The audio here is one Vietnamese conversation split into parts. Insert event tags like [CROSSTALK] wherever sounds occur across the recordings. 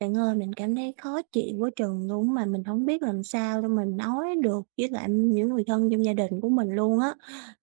Bạn ơi, mình cảm thấy khó chịu quá chừng luôn á, mà mình hổng biết làm sao để mà nói được với lại những người thân trong gia đình của mình luôn á,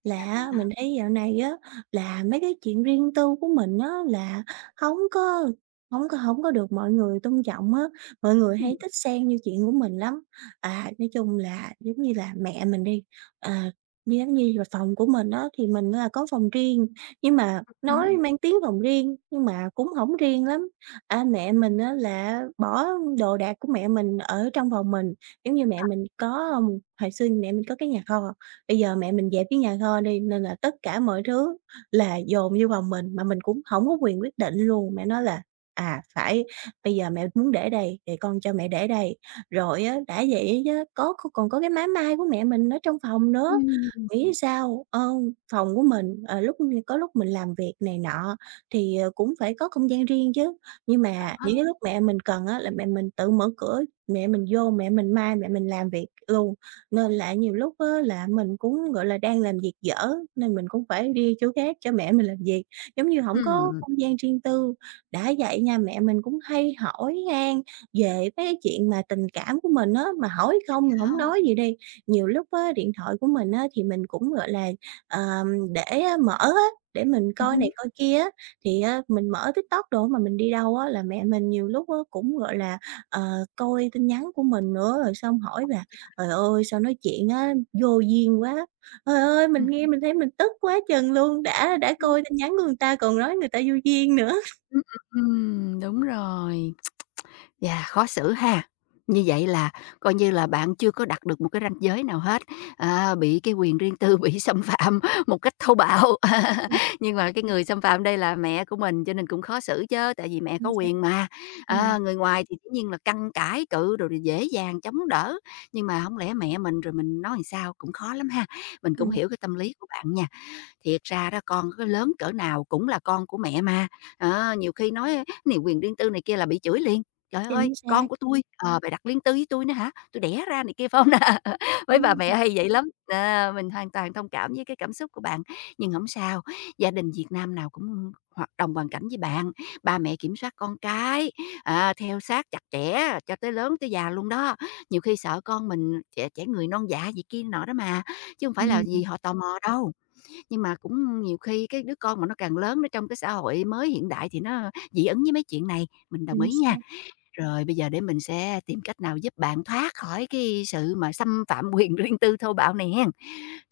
là Sao á, vậy? mình thấy dạo này á, là mấy cái chuyện riêng tư của mình á, là hổng có hổng có hổng có được mọi người tôn trọng á, mọi người Ừm. hay thích xen vô chuyện của mình lắm. À, nói chung là giống như là mẹ mình đi, à, như giống như là phòng của mình á, thì mình là có phòng riêng, nhưng mà Ừm nói hưm. mang tiếng phòng riêng nhưng mà cũng hổng riêng lắm. À, mẹ mình á, là bỏ đồ đạc của mẹ mình ở trong phòng mình, giống như mẹ Ờ. mình có, ờm, hồi xưa mẹ mình có cái nhà kho, bây giờ mẹ mình dẹp cái nhà kho đi nên là tất cả mọi thứ là dồn vô phòng mình, mà mình cũng hổng có quyền quyết định luôn, mẹ nói là "À, phải bây giờ mẹ muốn để đây, rồi con cho mẹ để đây." Rồi á, đã vậy á chớ, có còn có cái máy may của mẹ mình ở trong phòng nữa, Ừm, ừm. nghĩ sao, ờ, phòng của mình, ờ, lúc có lúc mình làm việc này nọ thì, ờ, cũng phải có không gian riêng chứ. Nhưng Cộc mà những hông? cái lúc mẹ mình cần á, là mẹ mình tự mở cửa, mẹ mình vô mẹ mình may, mẹ mình làm việc luôn, nên là nhiều lúc á, là mình cũng, gọi là, đang làm việc dở nên mình cũng phải đi chỗ khác cho mẹ mình làm việc, giống như hổng có Ừm. không gian riêng tư. Đã vậy nha mẹ mình cũng hay hỏi han về mấy chuyện mà tình cảm của mình á, mà hỏi [UNINTELLIGIBLE] không mình Sao hổng hông? nói gì đi, nhiều lúc á, điện thoại của mình á, thì mình cũng, gọi là, ờm, để mở á, để mình Ừm coi hứm. này coi kia á, thì á, mình mở TikTok đồ mà mình đi đâu á là mẹ mình nhiều lúc á, cũng, gọi là, ờ, coi tin nhắn của mình nữa, rồi xong hỏi Ờ, là vậy hả? "Trời ơi, sao nói chuyện á, vô duyên quá!" Trời ơi, mình Ừm. nghe mình thấy mình tức quá chừng luôn, đã đã Ừm. coi tin nhắn của người ta còn nói người ta vô duyên nữa. Ừm, ừm, ừm, đúng rồi, [TSK] và khó xử ha. Như vậy là coi như là bạn chưa có đặt được một cái ranh giới nào hết, à, bị cái quyền riêng tư bị xâm phạm một cách thô bạo. Ưm, ừm. [CHUCKLES] Nhưng mà cái người xâm phạm đây là mẹ của mình cho nên cũng khó xử chớ, tại vì mẹ có Chính xác. quyền mà, Ừm. à, người ngoài thì dĩ nhiên là căn cãi cự rồi đồ, dễ dàng chống đỡ, nhưng mà hổng lẽ mẹ mình rồi mình nói làm sao, cũng khó lắm ha, mình cũng Ừm. hiểu cái tâm lý của bạn nha. Thiệt ra đó, con có lớn cỡ nào cũng là con của mẹ mà, đó, nhiều khi nói á này quyền riêng tư này kia là bị chửi liền: "Trời ơi, Chính con xác. của tui, ờ, bày đặt riêng tư với tui nữa hả, tui đẻ ra này kia." Phải hông nà? Mấy bà Ừm. mẹ hay vậy lắm, nó, mình hoàn toàn thông cảm với cái cảm xúc của bạn. Nhưng hổng sao, gia đình Việt Nam nào cũng hoạt đồng hoàn cảnh với bạn, ba mẹ kiểm soát con cái, à, theo sát chặt chẽ cho tới lớn, tới già luôn đó, nhiều khi sợ con mình trẻ trẻ người non dạ gì kia nọ đó mà, chứ hông phải là Ưm, vì ừm. họ tò mò đâu. Nhưng mà cũng nhiều khi cái đứa con mà nó càng lớn, nó trong cái xã hội mới hiện đại thì nó dị ứng với mấy chuyện này, mình đồng Chính ý nha. xác. Rồi, bây giờ để mình sẽ tìm cách nào giúp bạn thoát khỏi cái sự mà xâm phạm quyền riêng tư thô bạo này hén.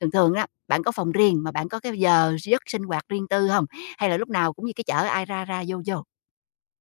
Thường thường á, bạn có phòng riêng mà bạn có cái giờ giấc sinh hoạt riêng tư hông, hay là lúc nào cũng như cái chợ ai ra ra vô vô?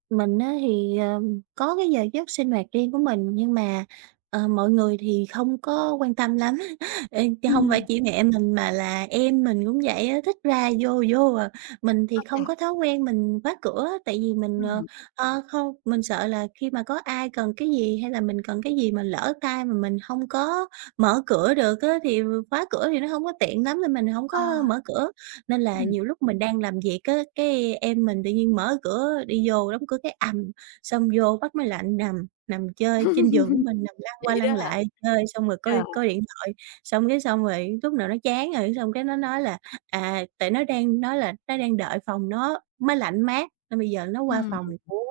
Mình á thì, ờ, có cái giờ giấc sinh hoạt riêng của mình nhưng mà, ờ, mọi người thì không có quan tâm lắm, [CHUCKLES] ê, chớ không phải Ừm. chỉ mẹ mình mà là em mình cũng vậy á, thích ra vô vô à. Mình thì Ô không chà. có thói quen mình khóa cửa tại vì mình, ờ, Ừm. ơ, không mình sợ là khi mà có ai cần cái gì hay là mình cần cái gì mà lỡ tay mà mình hông có mở cửa được á thì khóa cửa thì nó hông có tiện lắm nên mình hổng Ờ. có mở cửa. Nên là Ừm. nhiều lúc mình đang làm việc á, cái em mình tự nhiên mở cửa đi vô đóng cửa cái ầm, xong vô bắt máy lạnh nằm, nằm chơi trên giường của [LAUGHS] mình, nằm lăn qua Vậy đó lăn hả? lại chơi xong rồi coi Trời. coi điện thoại, xong cái xong rồi lúc nào nó chán rồi, xong cái nó nói là, à, tại nó đang nói là nó đang đợi phòng nó máy lạnh mát nên bây giờ nó qua Ừm, phòng ừm. của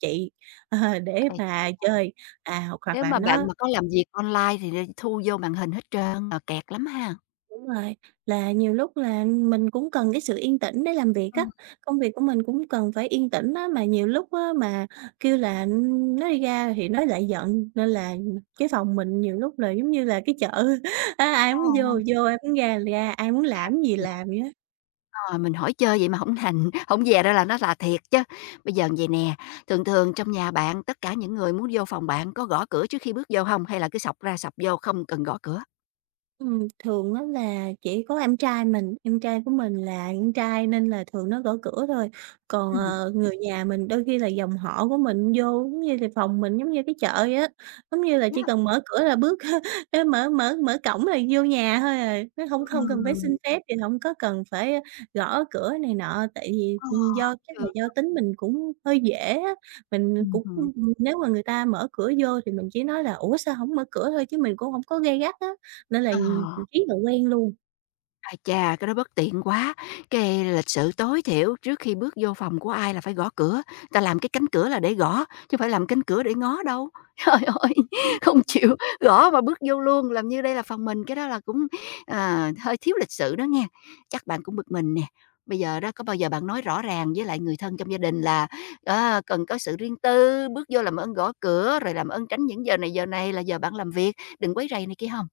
chị, ờ, để [UNINTELLIGIBLE] mà chơi. À, hoặc hoặc Nếu là mà bạn nó mà có làm việc online thì là thu vô màn hình hết trơn, mà kẹt lắm ha. Đúng rồi, là nhiều lúc là mình cũng cần cái sự yên tĩnh để làm việc á, Ừm. công việc của mình cũng cần phải yên tĩnh á, mà nhiều lúc á mà kêu là, ưm, nói đi ra thì nó lại giận nên là cái phòng mình nhiều lúc là giống như là cái chợ á ai Ờ, muốn vô ờ. vô, ai muốn ra thì ra, ai muốn Ây chà. làm cái gì làm vậy á. Ờ, mình hỏi chơi vậy mà hổng thành, hổng dè ra là nó rà thiệt chớ. Bây giờ vậy nè, thường thường trong nhà bạn, tất cả những người muốn vô phòng bạn có gõ cửa trước khi bước vô hông hay là cứ xộc ra xộc vô không cần gõ cửa? Ừm, thường á là chỉ có em trai mình, em trai của mình là con trai nên là thường nó gõ cửa thôi, còn, Ừm. ờ, người nhà mình đôi khi là dòng họ của mình vô, giống như là, phòng mình giống như cái chợ vậy á, giống như Cực là, chỉ nhá. cần mở cửa là bước [CHUCKLES] ê, mở mở mở cổng là vô nhà thôi à, nó hông hông cần phải Ừm. xin phép thì hổng có cần phải gõ cửa này nọ. Tại vì, À. ừm, do chắc là Hiểu. do tính mình cũng hơi dễ á, mình Ừm cũng hứm. [UNINTELLIGIBLE] nếu mà người ta mở cửa vô thì mình chỉ nói là "Ủa sao hổng mở cửa?" thôi chứ mình cũng hổng có gay gắt á, nên là, ừm, À. riết rồi quen luôn. Ai chà, cái đó bất tiện quá, cái lịch sự tối thiểu trước khi bước vô phòng của ai là phải gõ cửa, ta làm cái cánh cửa là để gõ, chứ phải làm cánh cửa để ngó đâu. Trời ơi, Ừm, không ưm. chịu gõ mà bước vô luôn, làm như đây là phòng mình, cái đó là cũng, ờ, hơi thiếu lịch sự đó nghe. Chắc bạn cũng bực mình nè, bây giờ đó có bao giờ bạn nói rõ ràng với lại người thân trong gia đình là, ờ, cần có sự riêng tư, bước vô làm ơn gõ cửa rồi làm ơn tránh những giờ này giờ này là giờ bạn làm việc, đừng quấy rầy này kia hông?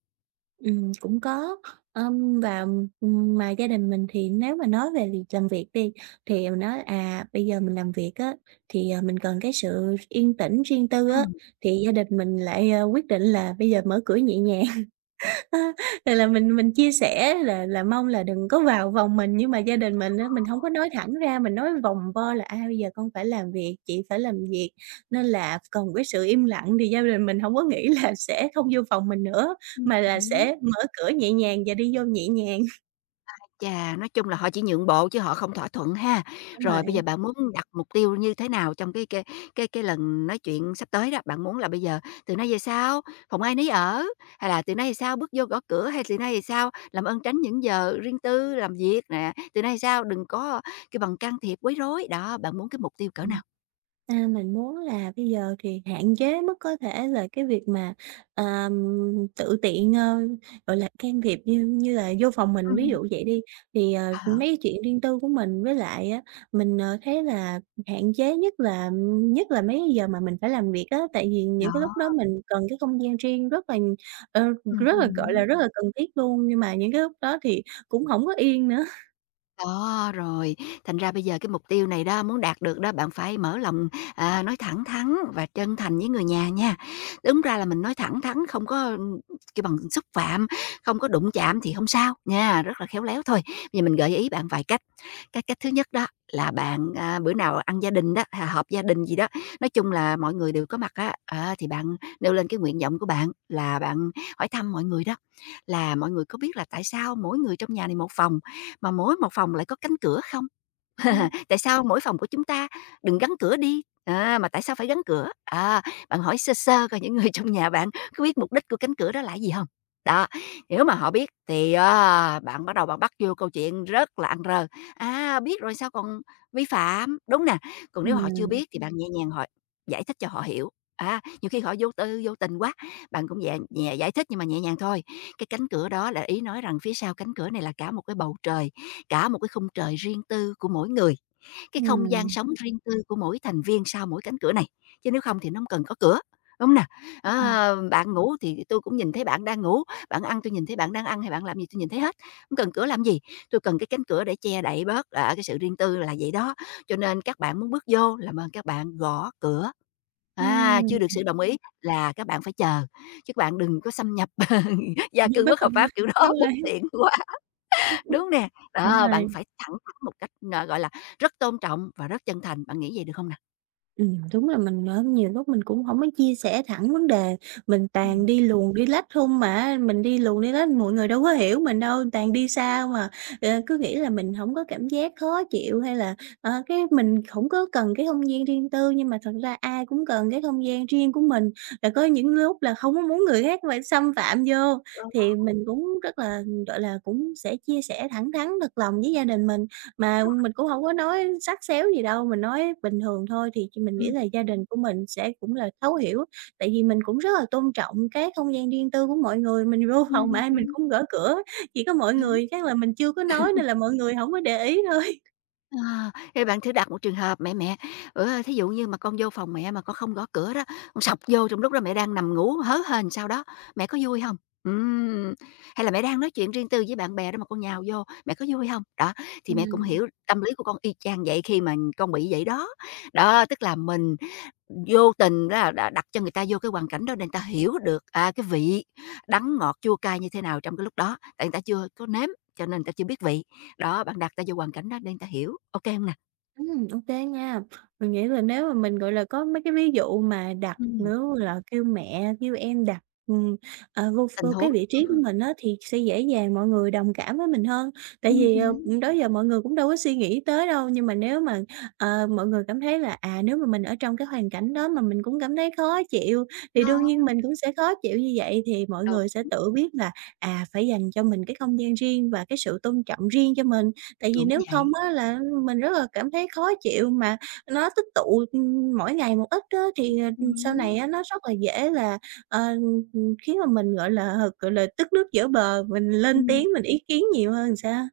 Ừm, cũng có. Ờm, và, ừm, mà gia đình mình thì nếu mà nói về việc làm việc đi thì mình nói, à, bây giờ mình làm việc á thì, ờ, mình cần cái sự yên tĩnh riêng tư á Ừm. thì gia đình mình lại, ơ, quyết định là bây giờ mở cửa nhẹ nhàng. [LAUGHS] ơ, thì là mình mình chia sẻ là là mong là đừng có vào vòng mình nhưng mà gia đình mình á mình hông có nói thẳng ra, mình nói vòng vo là "A, bây giờ con phải làm việc, chị phải làm việc nên là cần cái sự im lặng." Thì gia đình mình hông có nghĩ là sẽ không vô phòng mình nữa Ừm mà là hứm. sẽ mở cửa nhẹ nhàng và đi vô nhẹ nhàng. [CHUCKLES] Ái chà! Nói chung là họ chỉ nhượng bộ chứ họ không thỏa thuận ha. Đúng rồi Rồi bây giờ ấy. bạn muốn đặt mục tiêu như thế nào trong cái cái cái cái lần nói chuyện sắp tới đó, bạn muốn là bây giờ từ nay về sau phòng ai nấy ở, hay là từ nay thì sao bước vô gõ cửa, hay từ nay thì sao làm ơn tránh những giờ riêng tư, làm việc nè, từ nay về sao kêu bằng đừng có cái bằng can thiệp quấy rối, đó, bạn muốn cái mục tiêu cỡ Ừm, nào? à, mình muốn là bây giờ thì hạn chế mức có thể là cái việc mà, à, tự tiện, ơ, gọi là, can thiệp như như là vô phòng mình. Ví Ừm. dụ vậy đi thì, ờ, mấy Hả? cái chuyện riêng tư của mình với lại á, mình, ờ, thấy là hạn chế nhất là nhất là mấy cái giờ mà mình phải làm việc á, tại vì Đó! những cái lúc đó mình cần cái không gian riêng rất là, ờ, Ừm, rất là, ừm, gọi đúng. là, rất là cần thiết luôn, nhưng mà những cái lúc đó thì cũng hổng có yên nữa. [CHUCKLES] Đó, rồi, thành ra bây giờ cái mục tiêu này đó, muốn đạt được đó, bạn phải mở lòng, à, nói thẳng thắn và chân thành với người nhà nha. Đúng ra là mình nói thẳng thắn, không có, kêu bằng, xúc phạm, không có đụng chạm thì hông sao nha, rất là khéo léo thôi, bây giờ mình gợi ý bạn vài cách. Cái cách thứ nhất đó là bạn, à, bữa nào ăn gia đình đó, h họp gia đình gì đó, nói chung là mọi người đều có mặt á, á, thì bạn nêu lên cái nguyện vọng của bạn là bạn hỏi thăm mọi người đó, là "Mọi người có biết là tại sao mỗi người trong nhà này một phòng, mà mỗi một phòng lại có cánh cửa không? Ừm. [CHUCKLES] Tại sao mỗi phòng của chúng ta đừng gắn cửa đi, à, mà tại sao phải gắn cửa?" Á, bạn hỏi sơ sơ coi những người trong nhà bạn có biết mục đích của cánh cửa đó là gì hông. Đó, nếu mà họ biết thì, à, bạn bắt đầu bạn bắt vô câu chuyện rất là ăn rơ, a, biết rồi sao còn vi phạm, đúng nè? Còn nếu họ chưa Ừm. biết thì bạn nhẹ nhàng họ giải thích cho họ hiểu, á, nhiều khi họ vô tư vô tình quá, bạn cũng nhẹ nhẹ giải thích nhưng mà nhẹ nhàng thôi. Cái cánh cửa đó là ý nói rằng phía sau cánh cửa này là cả một cái bầu trời, cả một cái khung trời riêng tư của mỗi người, cái không gian Ừm. sống riêng tư của mỗi thành viên sau mỗi cánh cửa này, chứ nếu không thì nó hông cần có cửa, đúng hông nào? Ừm. Ờ, bạn ngủ thì tôi cũng nhìn thấy bạn đang ngủ, bạn ăn tôi nhìn thấy bạn đang ăn hay bạn làm cái gì, tôi nhìn thấy hết, hông cần cửa làm gì. Tôi cần cái cánh cửa để che đậy bớt, ờ, cái sự riêng tư là vậy đó. Cho nên các bạn muốn bước vô làm ơn các bạn gõ cửa. À, Ừm. chưa được sự đồng ý là các bạn phải chờ, chứ các bạn đừng có xâm nhập [CHUCKLES] Tự gia nhiên cư bắt bất cầu hợp qua, pháp kiểu đó đúng rồi bất ấy. tiện quá, đúng hông nè? Đúng Đó, bạn rồi. phải thẳng thắn một cách, ờ, gọi là, rất tôn trọng và rất chân thành, bạn nghĩ vậy được không nào? Ừm, đúng là mình mớm nhiều lúc mình cũng hổng có chia sẻ thẳng vấn đề, mình toàn Ừm. đi luồng đi lách không mà á mình đi luồng đi lách mọi người đâu có hiểu mình đâu, toàn đi xa không à, [UNINTELLIGIBLE] ờ, cứ nghĩ là mình hổng có cảm giác khó chịu hay là, ờ, cái mình hổng có cần cái không gian riêng tư nhưng mà thật ra ai cũng cần cái không gian riêng của mình và có những lúc là không có muốn người khác phải xâm phạm vô. Đó. Thì mình cũng rất là, gọi là, cũng sẽ chia sẻ thẳng thắn thật lòng với gia đình mình mà Rồi. mình cũng hổng có nói sắt xéo gì đâu, mình nói bình thường thôi thì ch mình nghĩ Ừm. là gia đình của mình sẽ cũng là thấu hiểu, tại vì mình cũng rất là tôn trọng các không gian riêng tư của mọi người, mình vô phòng mà Ừm ai mình hứm. cũng gỡ cửa, chỉ có mọi Đúng. người chắc là mình chưa có nói [CHUCKLES] nên là mọi người hổng có để ý thôi. À, thì bạn thử đặt một trường hợp: "Mẹ, mẹ, ủa thí dụ như mà con vô phòng mẹ mà con không gõ cửa đó, con xộc vô trong lúc đó mẹ đang nằm ngủ hớ hênh sao đó, mẹ có vui hông? Ừm, hay là mẹ đang nói chuyện riêng tư với bạn bè đó mà con nhào vô, mẹ có vui hông? Đó, thì mẹ cũng Ừm. hiểu tâm lý của con y chang vậy khi mà con bị vậy đó." Đó, tức là mình vô tình đó đã đặt cho người ta vô cái hoàn cảnh đó để người ta hiểu được, à, cái vị đắng ngọt, chua cay như thế nào trong cái lúc đó, tại người ta chưa có nếm cho nên người ta chưa biết vị. Đó, bạn đặt người ta vô hoàn cảnh đó để người ta hiểu, ô kê hông nè? Ừm, ô kê nha, mình nghĩ là nếu mà mình, gọi là, có mấy cái ví dụ mà đặt Ừm. nữa là kêu mẹ kêu em đặt, ừm, ờ, vô ph Tình vô huống, cái vị trí của ừm. mình á thì sẽ dễ dàng mọi người đồng cảm với mình hơn, tại Ừm vì, hứm. ừm, đó giờ mọi người cũng đâu có suy nghĩ tới đâu. Nhưng mà nếu mà, ờ, mọi người cảm thấy là, à, nếu mà mình ở trong cái hoàn cảnh đó mà mình cũng cảm thấy khó chịu thì Đó. đương nhiên mình cũng sẽ khó chịu như vậy thì mọi Đúng. người sẽ tự biết là, à, phải dành cho mình cái không gian riêng và cái sự tôn trọng riêng cho mình. Tại vì Đúng nếu không vậy. á là mình rất là cảm thấy khó chịu mà nó tích tụ, ừm, mỗi ngày một ít á Ừm thì sau hứm. này á nó rất là dễ là, ờ, ừm, ừm, khiến mà mình, gọi là, gọi là, tức nước vỡ bờ mình lên Ừm. tiếng mình ý kiến nhiều hơn sao?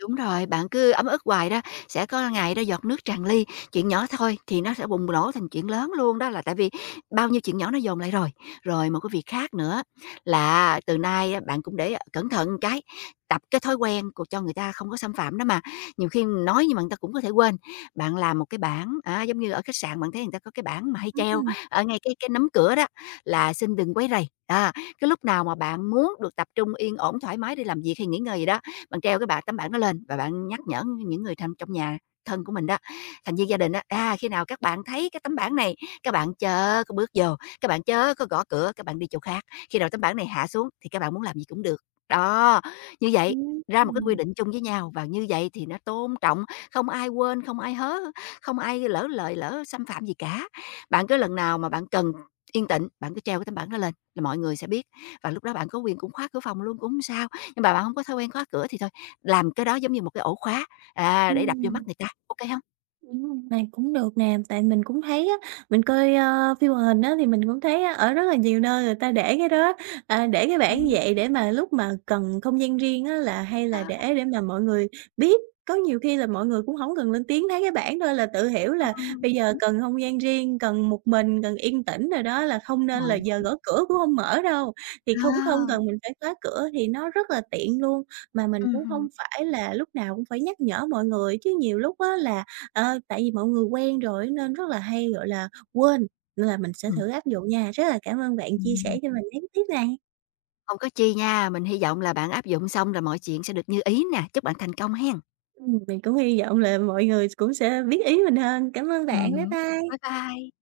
Đúng rồi, bạn cứ ấm ức hoài đó, sẽ có ngày đó giọt nước tràn ly chuyện nhỏ thôi thì nó sẽ bùng nổ thành chuyện lớn luôn đó là tại vì bao nhiêu chuyện nhỏ nó dồn lại rồi. Rồi một cái việc khác nữa là á từ nay bạn cũng để cẩn thận cái, tập cái thói quen c cho người ta không có xâm phạm đó mà, nhiều khi nói nhưng mà người ta cũng có thể quên. Bạn làm một cái bảng á giống như ở khách sạn bạn thấy người ta có cái bảng mà hay treo Ừm. ở ngay cái cái nắm cửa đó là "Xin đừng quấy rầy," đó, cái lúc nào mà bạn muốn được tập trung yên ổn thoải mái đi làm việc hay nghỉ ngơi gì đó, bạn treo cái bảng tấm bảng đó lên và bạn nhắc nhở những người thân trong nhà, thân của mình đó, thành viên gia đình á, à, khi nào các bạn thấy cái tấm bảng này, các bạn chớ có bước vô, các bạn chớ có gõ cửa các bạn đi chỗ khác, khi nào tấm bảng này hạ xuống thì các bạn muốn làm gì cũng được. Đó, như vậy Ừm, ra một cái quy ừm. định chung với nhau và như vậy thì nó tôn trọng, không ai quên, không ai hớ, không ai lỡ lời lỡ xâm phạm gì cả. Bạn cứ lần nào mà bạn cần yên tịnh, bạn cứ treo cái tấm bảng đó lên là mọi người sẽ biết, và lúc đó bạn có quyền cũng khóa cửa phòng luôn cũng hông sao. Nhưng mà bạn hông có thói quen khóa cửa thì thôi, làm cái đó giống như một cái ổ khóa, à, để đập vô mắt Ừm. người ta, ô kê hông? Ừm, này cũng được nè, tại mình cũng thấy á mình coi, ờ, phim hoạt hình á thì mình cũng thấy á ở rất là nhiều nơi người ta để cái đó, à, để cái bảng như Ừm. vậy để mà lúc mà cần không gian riêng á là hay Đó. là để để mà mọi người biết. Có nhiều khi là mọi người cũng hổng cần lên tiếng thấy cái bảng thôi là tự hiểu là Ừm. bây giờ Đúng. cần không gian riêng, cần một mình cần yên tĩnh rồi đó là không nên là giờ [UNINTELLIGIBLE] gõ cửa cũng hông mở đâu, thì cũng không Ờ. cần mình phải khóa cửa thì nó rất là tiện luôn. Mà mình Ừm cũng hưm. hông phải là lúc nào cũng phải nhắc nhở mọi người chứ nhiều lúc á là, ờ, tại vì mọi người quen rồi á nên rất là hay, gọi là, quên nên là mình sẽ Ừm. thử áp dụng nha. Rất là cảm ơn bạn chia sẻ Ừm. cho mình mấy cái tip này. Không có chi nha, mình hy vọng là bạn áp dụng xong là mọi chuyện sẽ được như ý nè, chúc bạn thành công hén. Ừm, mình cũng hy vọng là mọi người cũng sẽ biết ý mình hơn. Cảm ơn Ừm bạn. Bye hứm. bye. Bye bye.